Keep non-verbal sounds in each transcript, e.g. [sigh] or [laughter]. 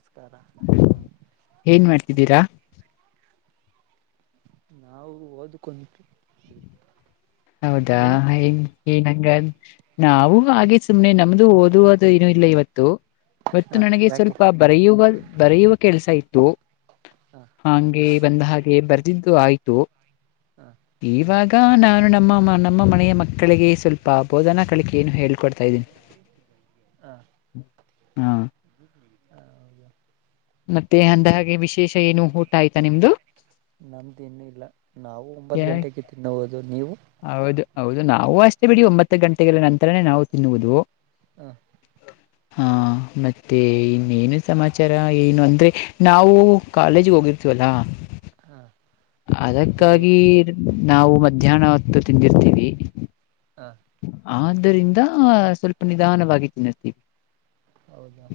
ನಮಸ್ಕಾರ ಏನ್ ಮಾಡ್ತಿದ್ದೀರಾ ನಾವು ಓದಕೊಂಡು ಹೌದಾ ಏನಂಗ ನಾವು ಆಗೆ ಸುಮ್ನೆ ನಮ್ದು ಓದುವ ಅದು ಏನು ಇಲ್ಲ ಇವತ್ತು ಮತ್ತು ಹಾ ನನಗೆ ಯಾಕೆ ಸ್ವಲ್ಪ ಬರೆಯುವ ಬರೆಯುವ ಕೆಲ್ಸ ಇತ್ತು ಹ ಹಂಗೆ ಬಂದ ಹಾಗೆ ಬರ್ದಿದ್ದು ಆಯ್ತು ಹ ಈವಾಗ ನಾನು ನಮ್ಮ ನಮ್ಮ ಮನೆಯ ಮಕ್ಕಳಿಗೆ ಸ್ವಲ್ಪ ಬೋಧನಾ ಕಳಿಕೆಯನ್ನು ಹೇಳ್ಕೊಡ್ತಾ ಇದ್ದೀನಿ ಹಾ ಹಾ ಹಾ ಹೌದಾ ಮತ್ತೆ ಅಂದಹಾಗೆ ವಿಶೇಷ ಏನು ಊಟ ಆಯ್ತಾ ನಿಮ್ದು ನಮ್ದ ಇನ್ನು ಇಲ್ಲ ನಾವು ಒಂಬತ್ ಯಾ- ಗಂಟೆಗೆ ತಿನ್ನಬಹುದು ನೀ ಹೌದು ಹೌದು ನಾವು ಅಷ್ಟೇ ಬಿಡಿ ಒಂಬತ್ತು ಗಂಟೆಗಳ ನಂತರನೇ ನಾವು ತಿನ್ನುವುದು ಹ ಹಾ ಮತ್ತೆ ಇನ್ನೇನು ಸಮಾಚಾರ ಏನು ಅಂದ್ರೆ ನಾವು ಕಾಲೇಜಿಗೆ ಹೋಗಿರ್ತೀವಲ್ಲಾ ಹ ಹೇಳಿ ಅದಕ್ಕಾಗಿ ನಾವು ಮಧ್ಯಾಹ್ನ ಹೊತ್ತು ತಿಂದಿರ್ತೀವಿ ಹ ಆದ್ದರಿಂದ ಸ್ವಲ್ಪ ನಿಧಾನವಾಗಿ ತಿನ್ನರ್ತೀವಿ ಹೌದಾ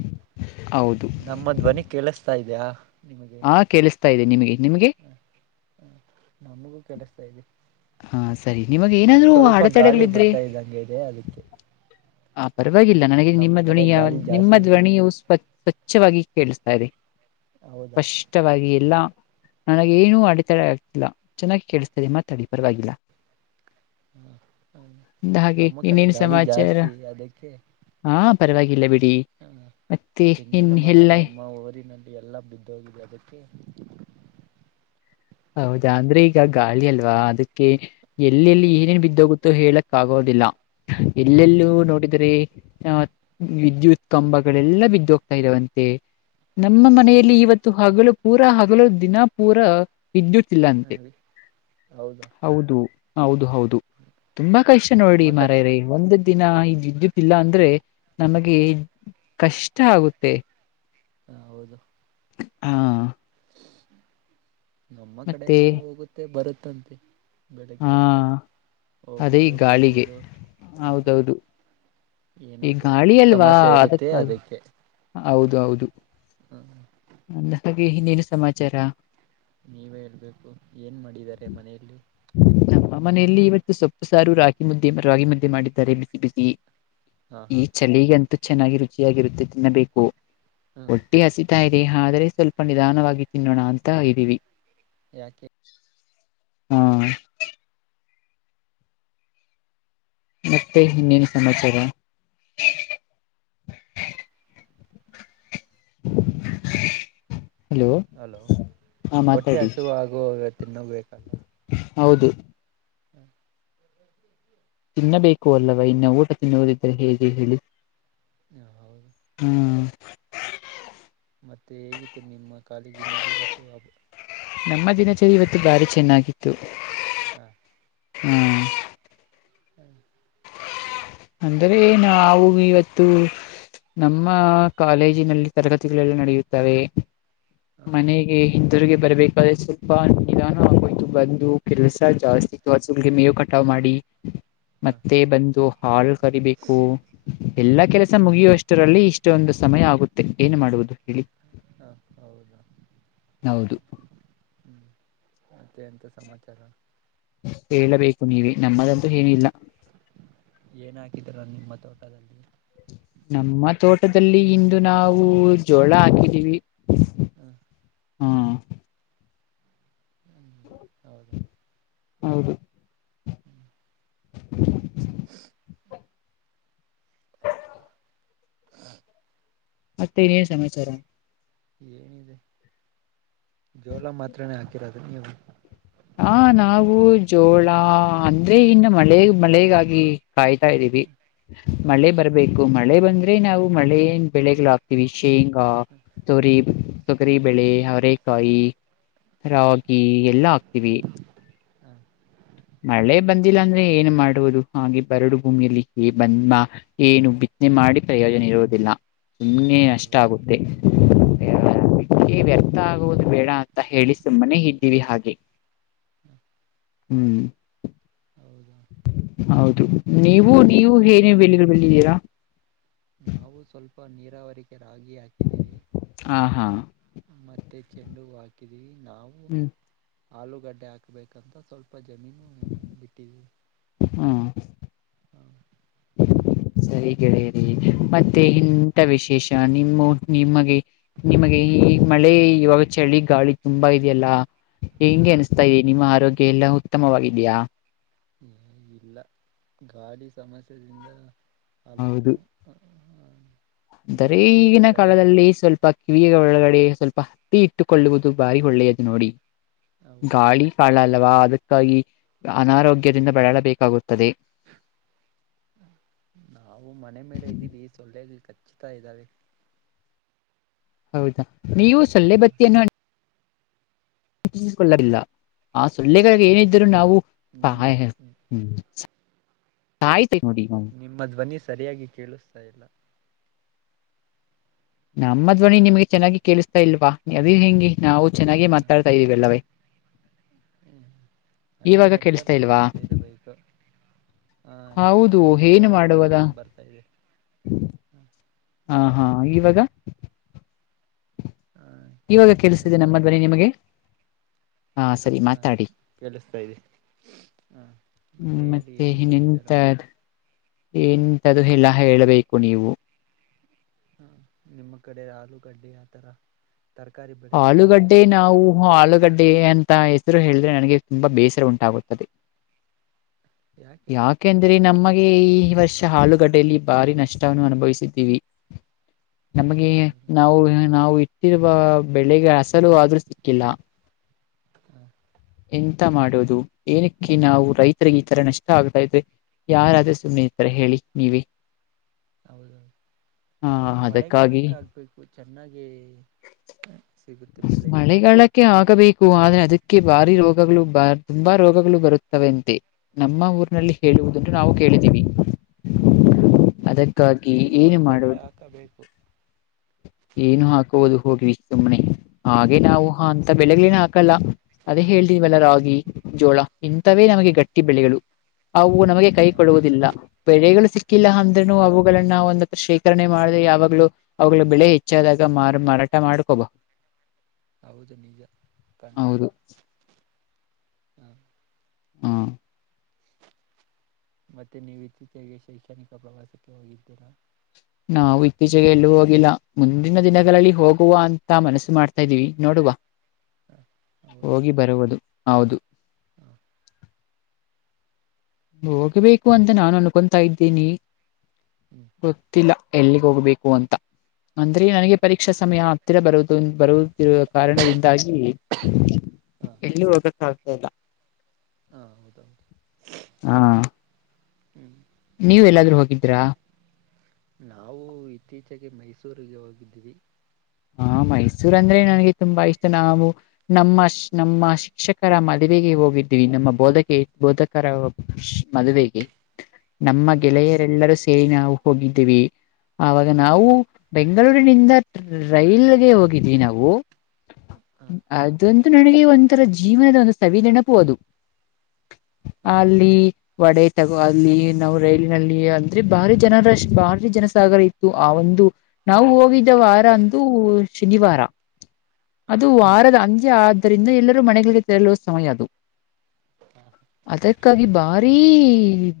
ನಮ್ಮದ್ವನಿ ಕೇಳಿಸತಾ ಇದ್ಯಾ ಹಾ ಕೇಳಿಸ್ತಾ ಇದೆ ನಿಮಗೆ ನಿಮ್ಗೆ ಹ ನಮಗೂ ಕೇಳಿಸ್ತಾ ಇದೆ ಹಾ ಸರಿ ನಿಮಗ್ ಏನಾದ್ರೂ ಸ್ವಲ್ಪ ಗಾಳಿ ಅಡತಡೆಗಳಿದ್ರೆ ಬರ್ತಾ ಇದ್ದಂಗೆ ಇದೆ ಅದಕ್ಕೆ ಆ ಪರವಾಗಿಲ್ಲ ನನಗೆ ನಮ್ಮ ನಿಮ್ಮ ಕಡೆ ಧ್ವನಿಯ ಗಾಳಿ ನಿಮ್ಮ ಜಾಸ್ತಿ ಇದೆ ಧ್ವನಿಯು ಸ್ವ ಸ್ವಚ್ಛವಾಗಿ ಕೇಳಿಸತ ಸರಿ ಹೌದಾ ಸ್ಪಷ್ಟವಾಗಿ ಎಲ್ಲಾ ನನಗೇಏನು ಅಡೆತಡೆ ಆಗ್ತಿಲ್ಲ ಚೆನ್ನಾಗಿ ಕೇಳಿಸ್ತದೆ ಮತ್ತೆ ತಡಿ ಪರವಾಗಿಲ್ಲ ಹಾಗೆ ನಮ್ಮ ಕಡೆ ಇನ್ನೇನ್ ಗಾಳಿ ಸಮಾಚಾರ ಜಾಸ್ತಿ ಹಾ ಪರವಾಗಿಲ್ಲ ಬಿಟ್ಟ ಹ ತೆಂಗಿನ ಮರ ಎಲ್ಲ ನಮ್ಮ ಊರಿನಲ್ಲಿ ಎಲ್ಲಾ ಬಿದ್ದ ೋಗದತಿ ಹೌದಾ ಅಂದ್ರೆ ಈಗ ಗಾಳಿ ಅಲ್ವಾ ಅದಕ್ಕೆ ಎಲ್ಲೆಲ್ಲಿ ಏನೇನ್ ಬಿದ್ದೋಗುತ್ತ ಇ ಹೇಳಕ್ ಆಗೋದಿಲ್ಲ ಎಲ್ಲೆಲ್ಲೂ ಹೌದೌದು ನೋಡಿದರೆ ಆ ವಿದ್ಯುತ್ ಕಂಬಗಳೆಲ್ಲ ಬಿದ್ದ ಹೋಗ್ತಾ ಇರುವಂತೆ ನಮ್ಮ ಹೌದು ಮನೆಯಲ್ಲಿ ಇವತ್ತು ಹಲು ಪೂರ ಹಗಲು ದಿನ ಪೂರಾ ವಿದ್ಯುತ್ ಇಲ್ಲಂತೆ ಹಾಗೆ ಹೌದಾ ಹೌದು ಹೌದು ಹೌದು ತುಂಬಾ ಕಷ್ಟ ನೋಡಿ ನಮ್ಮ ಮರ ಕಡೆ ಒಂದ ದಿನ ಈ ವಿದ್ಯುತ್ ಇಲ್ಲ ಅಂದ್ರೆ ನಮಗೆ ಕಷ್ಟ ಆಗುತ್ತೆ ಹ ಹೌದು ಹಾ ನಮ್ಮ ಮತ್ತೆ ಕಡೆನೂ ಹೋಗುತ್ತೆ ಬರುತ್ತಂತೆ ಹಾ ಬೆಳಿಗ್ಗೆಯಿಂದ ಅದೇ ಈ ಹೋಗುವುದು ಗಾಳಿಗೆ ಬರುವುದು ಹಾ ಹೌದೌದು ಏನ ಈ ಗಾಳಿ ಅಲ್ವಾ ಸಮಸ್ಯೆ ಇರುತ್ತೆ ಅದಕ್ಕಾಗಿ ಅದಕ್ಕೆ ಹೌದು ಹೌದು ಹ್ಮ ಅಂದ ಹಾಗೆ ಇನ್ನೇನು ಸಮಾಚಾರ ನೀವೇ ಹೇಳ್ಬೇಕು ಏನ್ ಮಾಡಿದಿದ್ದಾರೆ ಮನೆಯಲ್ಲಿ ಆ ಮನೆಯಲ್ಲಿ ಇವತ್ತು ಸೊಪ್ಪು ಸಾರು ರಾಗಿ ಮುದ್ದೆ ರಾಗಿ ಮುದ್ದೆ ಮಾಡಿದ್ದಾರೆ ಬಿಸಿ ಬಿಸಿ ಹಾ ಈ ಹಾ ಚಳಿಗೆ ಅಂತೂ ಚೆನ್ನಾಗಿ ರುಚಿಯಾಗಿರುತ್ತೆ ತಿನ್ನಬೇಕು ಹ್ಮ ಒಟ್ಟಿ ಹಸಿತಾಯ ಆದ್ರೆ ಸ್ವಲ್ಪ ನಿಧಾನವಾಗಿ ತಿನ್ನೋಣ ಅಂತ ಇದ್ದೀವಿ ಯಾಕೆ ಹ್ಮ ಮತ್ತೆ ಇನ್ನೇನು ಸಮಾಚಾರ [inaudible] [inaudible] ಹಲೋ ಹಾ ಹೊಟ್ಟೆ ಮಾತಾಡಿ ಹಸು ಹಾಗುವ ಇವತ್ತನ್ನುೂ ಬೇಕಲ್ಲ ಹೌದು ಹ್ಮ್ ತಿನ್ನಬೇಕು ಅಲ್ಲವಾ ಇನ್ನು ಊಟ ತಿನ್ನುವುದಿದ್ದರೆ ಹೇಗೆ ಹೇಳಿ ಹಾ ಹೌದು ಹ್ಮ್ ಮತ್ತೆ ಹೇಗಿತ್ತು ನಿಮ್ಮ ಕಾಲೇಜಿನಲ್ಲಿ ಇವತ್ತು ಹಾ ನಮ್ಮ ದಿನಚರಿ ಇವತ್ತು ಭಾರಿ ಚೆನ್ನಾಗಿತ್ತು ಹಾ ಹ್ಮ್ [inaudible] ಹ್ಮ್ ಅಂದ್ರೆ ಏನ ಅವವು ಇವತ್ತು ನಮ್ಮ ಕಾಲೇಜಿನಲ್ಲಿ ತರಗತಿಗಳೆಲ್ಲ ನಡೆಯುತ್ತವೆ ಮನೆಗೆ ಹಿಂದೂ್ರರಿಗೆ ಬರ್ಬೇಕಾದ್ರೆ ಸ್ವಲ್ಪ ನಿಧಾನುೋಯ್ತು ಬಂದು ಕೆಸ ಹಾ ಜಾಸ್ತಿ ಇತ್ತು ಹಸುಲ್ಗೆ ಮೇವು ಕಟಾವ್ ಮಾಡಿ ಹಾ ಮತ್ತೆ ಬಂದು ಹಾ ಕರಿಬೇಕು ಹಾ ಎಲ್ಲಾ ಕೆಲಸ ಮುಗಿಯುವಷ್ಟರಲ್ಲಿ ಇಷ್ಟೊಂದು ಸಮಯ ಆಗುತ್ತೆ ಏನು ಮಾಡುವುದು ಹೇಳಿ ಹಾ ಹೌದಾ ಹೌದು ಹ್ಮ್ [unintelligible] ಮ ಎಂತ ಸಮಾಚಾರ ಹೇಳಬೇಕು ನೀವ ನಮ್ಮದಂತೂ ಏನಿಲ್ಲ ಏನ್ ಹಾಕಿದೀರ ನಿಮ್ಮ ತೋಟದಲ್ಲಿ ಲ್ಲಿ ಇಂದು ನಾವು ಜೋಳ ಹಾಕಿದೀವಿ ಹ್ಮ್ ಹ್ಮ ಹೌದಾ ಹೌದು [unintelligible] [unintelligible] ಮತ್ತನೇ ಸಮಮಚಾರ ಏನಿದೆ ಜೋಳ ಮಾತ್ರನೇ ಹಾಕಿರೋದು ನೀವು ಹ ನಾವು ಜೋಳ ಅಂದ್ರೆ ಇನ್ನು ಮಳೆ ಮಳೆಗಾಗಿ ಕಾಯ್ತಾ್ದೀವಿ ಹ ಮಳೆ ಬರ್ಬೇಕು ಮಳೆ ಬಂದ್ರೆ ನಾವು ಮಳೆನ್ ಬೆಳೆಗಳು ಹಾಕ್ತಿೀವಿ ಶೇಂಗಾ ತೊರಿ ತೊಗರಿಬೇಳೆ ಅರೆಕಾಯಿ ರಾಗಿ ಎಲ್ಲಾ ಹಾಕ್ತಿೀವಿ ಹಾ [inaudible] ಮಳೆ ಬಂದಿಲ್ಲ ಅಂದ್ರೆ ಏನ್ ಮಾಡುವುದು ಹಾಗೆ ಬರಡು ಭೂಮಿಯಲ್ಲಿ ಹೇ ಬಂದಾ ಏನು ಬಿ ಮಾಡಿ ಪ್ರಯೋಜನ ಇರುವುದಿಲ್ಲ ಸುಮ್ಮನೆ ನಷ್ಟ ಹೌದೌದು ಆಗುತ್ತೆ [inaudible] ೇ ವ್ಯರ್ಥ ಆಗುವುದು ಬೇಡ ಅಂತ ಹೇಳಿ ಸುಮ್ಮನೆ ಇದ್ದೀವಿ ಹಾಗೆ ಹ್ಮ್ ಹೌದಾ ಹೌದು ನೀವು ನೀವು ನಾವು ಸ್ವ ಏನ ಬೆಳೆಗಳುಲ್ಲಿದ್ದೀರಾ ರಾವರಿಗೆ ರಾಗಿ ಹಾಕಿದೀವಿ ಹಾ ಹಾ ಮತ್ತೆ ಚೆಂಡು ಹ ಹಾಕಿದೀವಿ ನಾವು ಹ್ಮ್ ಆಲೂಗಡ್ಡೆ ಹಾಕ್ಬೇಕಂತ ಸ್ವಲ್ಪ ಪಾಜಮೀನು ಬಿಟ್ಟಿದೀವಿ ಹ್ಮ್ ಹ ಸರಿ ಗೆಳೆಯರಿ ಮತ್ತೆ ಹ ಇಂಥ ವಿಶೇಷ [inaudible] ನಿಮ್ಮ ನಿಮಗೆ ನಿಮಗೆ ಈ ಮಳೆ ಇವಾಗ ಚಳಿ ಗಾಳಿ ತುಂಬಾ ಇದೆಯಲ್ಲಾ ಹ ಹೆಂಗೆ ಅನ್ಸ್ತಾ ಇರಿ ನಿಮ್ಮ ಆರೋಗ್ಯ ಎಲ್ಲಾ ಉತ್ತಮವಾಗಿದ್ಯಾ? ಏ ಇಲ್ಲ ಗಾಳಿ ಸಮಸ್ಯೆದಿಂದ- ಅದು ಹೌದು ಹ್ಮ ಅಂದರೆ ಈಗಿನ ಕಾಲದಲ್ಲಿ ಸ್ವಲ್ಪ ಕಿವಿಯಿಗೆ ಒಳಗಡೆ. ಸ್ವಲ್ಪ ಹತ್ತಿ ಇಟ್ಟುಕೊಳ್ಳುವುದು ಬಾರಿ ಒಳ್ಳೆಯದು ನೋಡಿ ಹೌದು ಗಾಳಿ ಕಾಳ ಅಲ್ಲವಾ. ಅದಕ್ಕಾಗಿ ಅನಾರೋಗ್ಯದಿಂದ ಬಳಲಬೇಕಾಗುತ್ತದೆ. ನಾವು ಮನೆ ಮೇಲೆ ಇದ್ದೀವಿ ಸೊಳ್ಳೆ ಖಚ್ಛತಾ ಇದ್ದಾವೆ. ಹೌದಾ ನೀವು ಸೊಳ್ಳೆ ಬತ್ತಿಯನ್ನು ಹಚ್ಚಿಕೊಳ್ಳಲಿಲ್ಲ ಆ ಸೊಳ್ಳೆಗೆ ಏನಿದ್ದರೂ ನಾವು ನಿಮ್ಮ ಆಯ್ತ್- ನಿಮ್ಮ ಧ್ವನಿ ಸರಿಯಾಗಿ ಕೇಳಿಸ್ತಾ ಇಲ್ಲ. ನಮ್ಮ ಧ್ವನಿ ನಿಮ್ಗೆ ಚೆನ್ನಾಗಿ ಕೇಳಿಸ್ತಾ ಇಲ್ವಾ ಅದ ಹೆಂಗಿ ನಾವು ಚೆನ್ನಾಗಿ ಹ ಮಾತಾಡ್ತಾ ಇದೀವಿಲ್ಲವೇ. [inaudible] ಅದೇ ಇವಾಗ ಕೇಳಿಸ್ತಾ ನೆಟ್ವರ್ಕ್ ಇಲ್ವಾ ಸಮಸ್ಯೆ ಇರಬೇಕು. ಹಾ ಈ ಹೌದು ಸ್ವಲ್ಪ ಏನು ಗಾಲಿ ಮಾಡುವದ ಬಂದ ಬರ್ತಾ ಇದೆ ಹ. ಹಾ ಹಾ ಇವಾಗ ಹ ಇವಾಗ ಕೇಳಸತದೆ ಕೇಳಿಸ್ತಾ ನಮ್ಮ ಇದೆ ಧ್ವನಿ ನಿಮಗೆ? ಸರಿ ಹಾ ಮಾತಾಡಿ ಕೇಳಿಸ್ತಾ ಇದೆ. ಹ ಹ್ಮ್ ಹೇಳಿ ಮತ್ತೆ ಏನ್ ಇನ್ನಂತ. ಸಮಾಚಾರ ಎಂತದು ಎಲ್ಲಾ ಹೇಳಬೇಕು ನೀವು. ಹ ನಿಮ್ಮ ಕಡೆ ಆಲೂಗಡ್ಡೆ ಆತರ ತರಕಾರಿ ಬೆಳೆಗಳು ಆಲೂಗಡ್ಡೆ ಬೆಳೆಯಲ್ವಾ ನಾವು ಆಲೂ ಗಡ್ಡೆ ಅಂತ ಹೆಸರು ಹೇಳಿದ್ರೆ ನನಗೆ ತುಂಬಾ ಬೇಸರ ಉಂಟಾಗುತ್ತದೆ. ಯಾಕೆ ಯಾಕೆಂದ್ರೆ ನಮ್ಮಗೆ ಈ ವರ್ಷ ಆಲೂಗಡ್ಡೆಯಲ್ಲಿ ಭಾರಿ ನಷ್ಟವನ್ನು ಅನುಭವಿಸಿದ್ದೀವಿ. ಹ ನಮಗೆ ಹೌದು ನಾವು ನಾವು ಇಟ್ಟಿರುವ ಬೆಲೆಗೆ ಅಸಲು ಆದ್ರೂ ಸಿಕ್ಕಿಲ್ಲ. ಹ ಎಂತ ಮಾಡೋದು ಏನಕ್ಕೆ ನಾವು ರೈತರಿಗೆ ಈ ತರ ನಷ್ಟ ಆಗ್ತಾ ಇದೆ. ಯಾರಾದ್ರೆ ಸುಮ್ಮ್ನೆ ಇದ್ರೆ ಹೇಳಿ ನೀವೇ. ಹೌದೌದು ಹಾ ನೀವು ಅದಕ್ಕಾಗಿ ಮಳೆಗಾಲಕ್ಕೆ ಹಾಗ್ಬೇಕು ಚೆನ್ನಾಗೆ ಮಳೆಗಾಲಕ್ಕೆ ಹಾಕಬೇಕು ಆದ್ರೆ ಅದಕ್ಕೆ ಬಾರಿ ರೋಗಗಳು ಬಾ ತುಂಬಾ ರೋಗಗಳು ಬರುತ್ತವೆ ಅಂತೆ ನಮ್ಮ ಊರಿನಲ್ಲಿ ಹೇಳುವುದನ್ನು ಹ ನಾವು ಕೇಳಿದ್ದೀವಿ. ಹೌದು ಅದಕ್ಕಾಗಿ ನೀವು ಏನು ಒಂದ್ಸಲಿ ಮಾಡುವುದು ಹಾಕಬೇಕು ಏನು ಹಾಕ ಹೋದು ಹೋಗ್ವಿ ಸುಮ್ಮನೆ. ಹಾಗೆ ನಾವು ಅಂತ ಬೆಲೆಗಳನ್ನೇ ಹಾಕಲ್ಲ ಅದೇ ಹೇಳ್ತಿದವಲ್ಲ ರಾಗಿ ಜೋಳ ಇಂತಥವೇ ಹ ನಮಗೆ ಗಟ್ಟಿ ಬೆಳೆಗಳು. ಅವು ನಮಗೆ ಕೈ ಹಾ ಕೊಡುವುದಿಲ್ಲ ಬೆಲೆಗಳು ಸಿಕ್ಕಿಲ್ಲ ಹಾ ಅಂದ್ರನು ಅವುಗಳನ್ನ ಒಂದು ಶೇಖರಣೆ ಮಾಡ್ರೆ ಯಾವಾಗ್ಲೂ ಅವಾಗ್ಳ ಬೆಲೆ ಹೆಚ್ಚಾದಾಗ ಮಾರ ಮಾರಾಟ ಮಾಡ್ಕೋಬಹುದು. ಹೌದು ನಿಜತಾನೆ. ಹೌದು ಹಾ ಮತ್ತೆ ನೀವು ಇತ್ತೀಚೆಗೆ ಶೈಕ್ಷಣಿಕ ಪ್ರವಾಸಕ್ಕೆ ಹೋಗಿದ್ದೀರಾ? ನಾವು ಇತ್ತೀಚೆಗೆ ಎಲ್ಲೂ ಹೋಗಿಲ್ಲ ಮುಂದಿನ ದಿನಗಳಲ್ಲಿ ಹೋಗುವ ಅಂತ ಮನಸ್ಸು ಮಾಡ್ತಾ ಇದೀವಿ ನೋಡುವ ಹ - ಹೌದು ಹೋಗಿ ಬರುವುದು ಹೌದು. ಹ ಹೋಗ್ಬೇಕು ಅಂತ ನಾನು ಅನ್ಕೊತಾ ಇದ್ದೀನಿ ಹ್ಮ್ ಗೊತ್ತಿಲ್ಲ ಎಲ್ಲಿ ಹೋಗ್ಬೇಕು ಅಂತ ಅಂದ್ರೆ ಹ ನನಗೆ ಪರೀಕ್ಷಾ ಸಮಯ ಹತ್ತಿರ ಬರುದು ಬರು ಕಾರಣದಿಂದಾಗಿ ಹ ಎಲ್ಲಿ ಹೋಗಕ್ಕಾಗ್ತಿಲ್ಲ. ಹಾ ಹೌದ. ಹಾ. [unintelligible] ನೀವು ಎಲ್ಲಾದ್ರೂ ಹೋಗಿದ್ರಾ? ನಾವು ಇತ್ತೀಚೆಗೆ ಮೈಸೂರಿಗೆ ಹೋಗಿದ್ದೀವಿ ಹಾ ಮೈಸೂರ್ ಅಂದ್ರೆ ನನಗೆ ತುಂಬಾ ಇಷ್ಟ ನಾವು ನಮ್ಮ ನಮ್ಮ ಶಿಕ್ಷಕರ ಮದುವೆಗೆ ಹೋಗಿದ್ದೀವಿ ನಮ್ಮ ಬೋಧಕೆ ಬೋಧಕರ ಮದುವೆಗೆ ನಮ್ಮ ಹ ಗೆಳೆಯರೆಲ್ಲರೂ ಸೇರಿ ನಾವು ಹೋಗಿದ್ದೀವಿ ಆಾಗ ನಾವು ಹ ಬೆಂಗಳೂರಿನಿಂದ ರೈಲ್ಗೆ ಹೋಗಿದ್ವಿ ನಾವು ಹ ಅದಂತೂ ನನಗೆ ಒಂಥರ ಜೀವನದ ಒಂದು ಸವಿಧನಪು ಅದು ಹ ಅಲ್ಲಿ ವಡೆ ತಗೋ ಅಲ್ಲಿ ನಾವು ರೈಲಿನಲ್ಲಿ ಅಂದ್ರೆ ಬಾರಿ ಜನರಷ್ಟ ಬಾರಿ ಜನ ಸಾಗರ ಇತ್ತು ಆ ಒಂದು ನಾವು ಹೋಗಿದ್ದ ಅಂದು ಶನಿವಾರ ಹ ಅದು ವಾರದ ಆದ್ದರಿಂದ ಎಲ್ಲರೂ ಮನೆಗಳಿಗೆ ತೆರಳುವ ಸಮಯ ಅದು ಅದಕ್ಕಾಗಿ ಬಾರಿೀ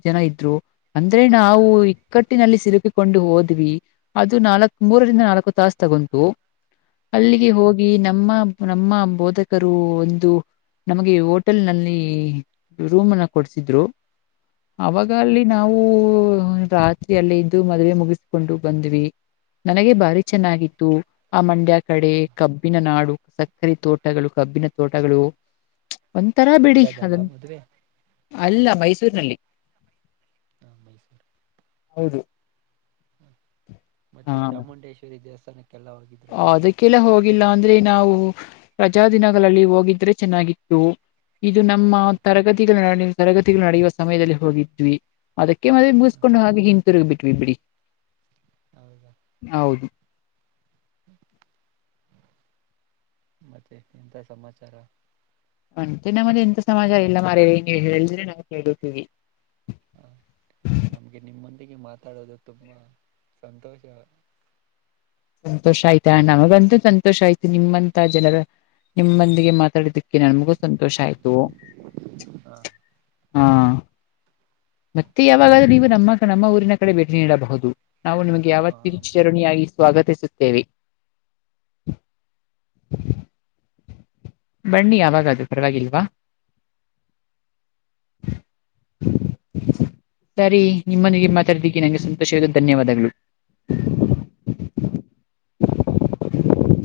ಜನ ಇದ್ರು ಅಂದ್ರೆ ನಾವು ಇಕ್ಕಟ್ಟಿನಲ್ಲಿ ಸಿಲುಕ ಕೊಂಡು ಹೋದ್ವಿ ಅದು ನಾಲ್ ಹ ಮೂರರಿಂದ ನಾಲ್ಕು ತಸ್ ತಗೊಂತು ಹ ಅಲ್ಲಿಗೆ ಹೋಗಿ ಈ ನಮ್ಮ ನಮ್ಮ ಬೋಧಕರು ಒಂದು ನಮಗೆ ಹೋಟೆಲ್ ನಲ್ಲಿ ರೂಮ್ನ ಕೊಡ್ಸಿದ್ರು ಅವಾಗ ಅಲ್ಲಿ ನಾವು ರಾತ್ರಿ ಅಲ್ಲ ಇದ್ದು ಮದ್ವೆ ಮುಗಿಸ್ಕೊಂಡು ಬಂದ್ವಿ ನನಗೆ ಭಾರಿ ಚೆನ್ನಾಗಿದ್ದತ್ತು ಆ ಮಂಡ್ಯ ಕಡೆ ಕಬ್ಬಿನ ನಾಡು ಸಕ್ಕರೆ ತೋಟಗಳು ಕಬ್ಬಿನ ತೋಟಗಳು ಒಂಥರ ಬಿಡಿ ಮಂಡ್ಯದಲ್ಲ ಅದಂತ ಮದುವೆ ಅಲ್ಲ ಮೈಸೂರಿನಲ್ಲಿ ಹ ಮೈಸೂರು ಹೌದು ಹಾ ಮತ್ತೆ ಚಾಮುಂಡೇಶ್ವರಿ ದೇವಸ್ಥ ಅದಕ್ಕೆಲ್ಲ ಹೋಗಿಲ್ಲ ಅಂದ್ರೆ ನಾವು ರಜ ದಿನಗಳಲ್ಲಿ ಹೋಗಿದ್ರೆ ಚೆನ್ನಾಗಿತ್ತು ಇದು ನಮ್ಮ ಹ ತರಗತಿಗಳು ತರಗತಿಗಳು ನಡೆಯುವ ಸಮಯದಲ್ಲಿ ಹೋಗಿದ್ವಿ ಅದಕ್ಕೆ ಮೆ ಮು ಹ ಕಕೊಂಡು ಹಾಗೆ ಹಿಿಂದಂತರುಗಿ ಬಿಟ್ವಿ ಬಿಡಿ ಹೌದು ಹ್ಮ ಮತ್ತೆ ಎಂತ ಸಮಾಚಾರ ಮಂತೆೆ ನಮ್ಮಲ್ಲಿ ಎಂತ ಸಮಾಚಾರ ಇಲ್ಲ ಮಾರ ನೀ ಹೇಳಿದ್ರೆ ನಾವು ಕೇಳುತ್ತೀವಿ ಹ [inaudible] ನಮ್ಗೆ ನಿಮ್ಮೊಂದಿಗೆ ಮಾತಾಡೋದು ತುಂಬಾ ಸಂತೋಷ ಸಂತೋಷ ಆಯ್ತಾ ನಮಗಂತೂ ಸಂತೋಷ ಆಯ್ತು ನಿಮ್ಮಂತ ಜನರ ನಿಮ್ಮೊಂದಿಗೆ ಮಾತಾಡಿದಕ್ಕೆ ನನ್ಗೂ ಸಂತೋಷ ಆಯ್ತು ಹ ಹಾ ಮತ್ತೆ ಯಾವಾಗಾದ್ರೂ ನೀವು ನಮ್ಮ ನಮ್ಮ ಊರಿನ ಕಡೆ ಭೇಟಿ ನೀಡಬಹುದು ನಾವು ನಿಮ್ಗೆ ಹಾ ಬೇ ಯಾವತ್ತಚರಣಿ ಆಗ ಸ್ವಾಗತಿಸುತ್ತೇವೆ ಬಣ್ಣಿ ಯಾವಾಗ ಅದು ಪರವಾಗಿಲ್ವಾ [inaudible] ಸರಿ ನಿಮ್ಮೊಂದಿಗೆ ಮಾತಾಡಿದ್ದೀಿ ನಂಗೆ ಸಂತೋಷವ ಧನ್ಯವಾದಗಳು [inaudible]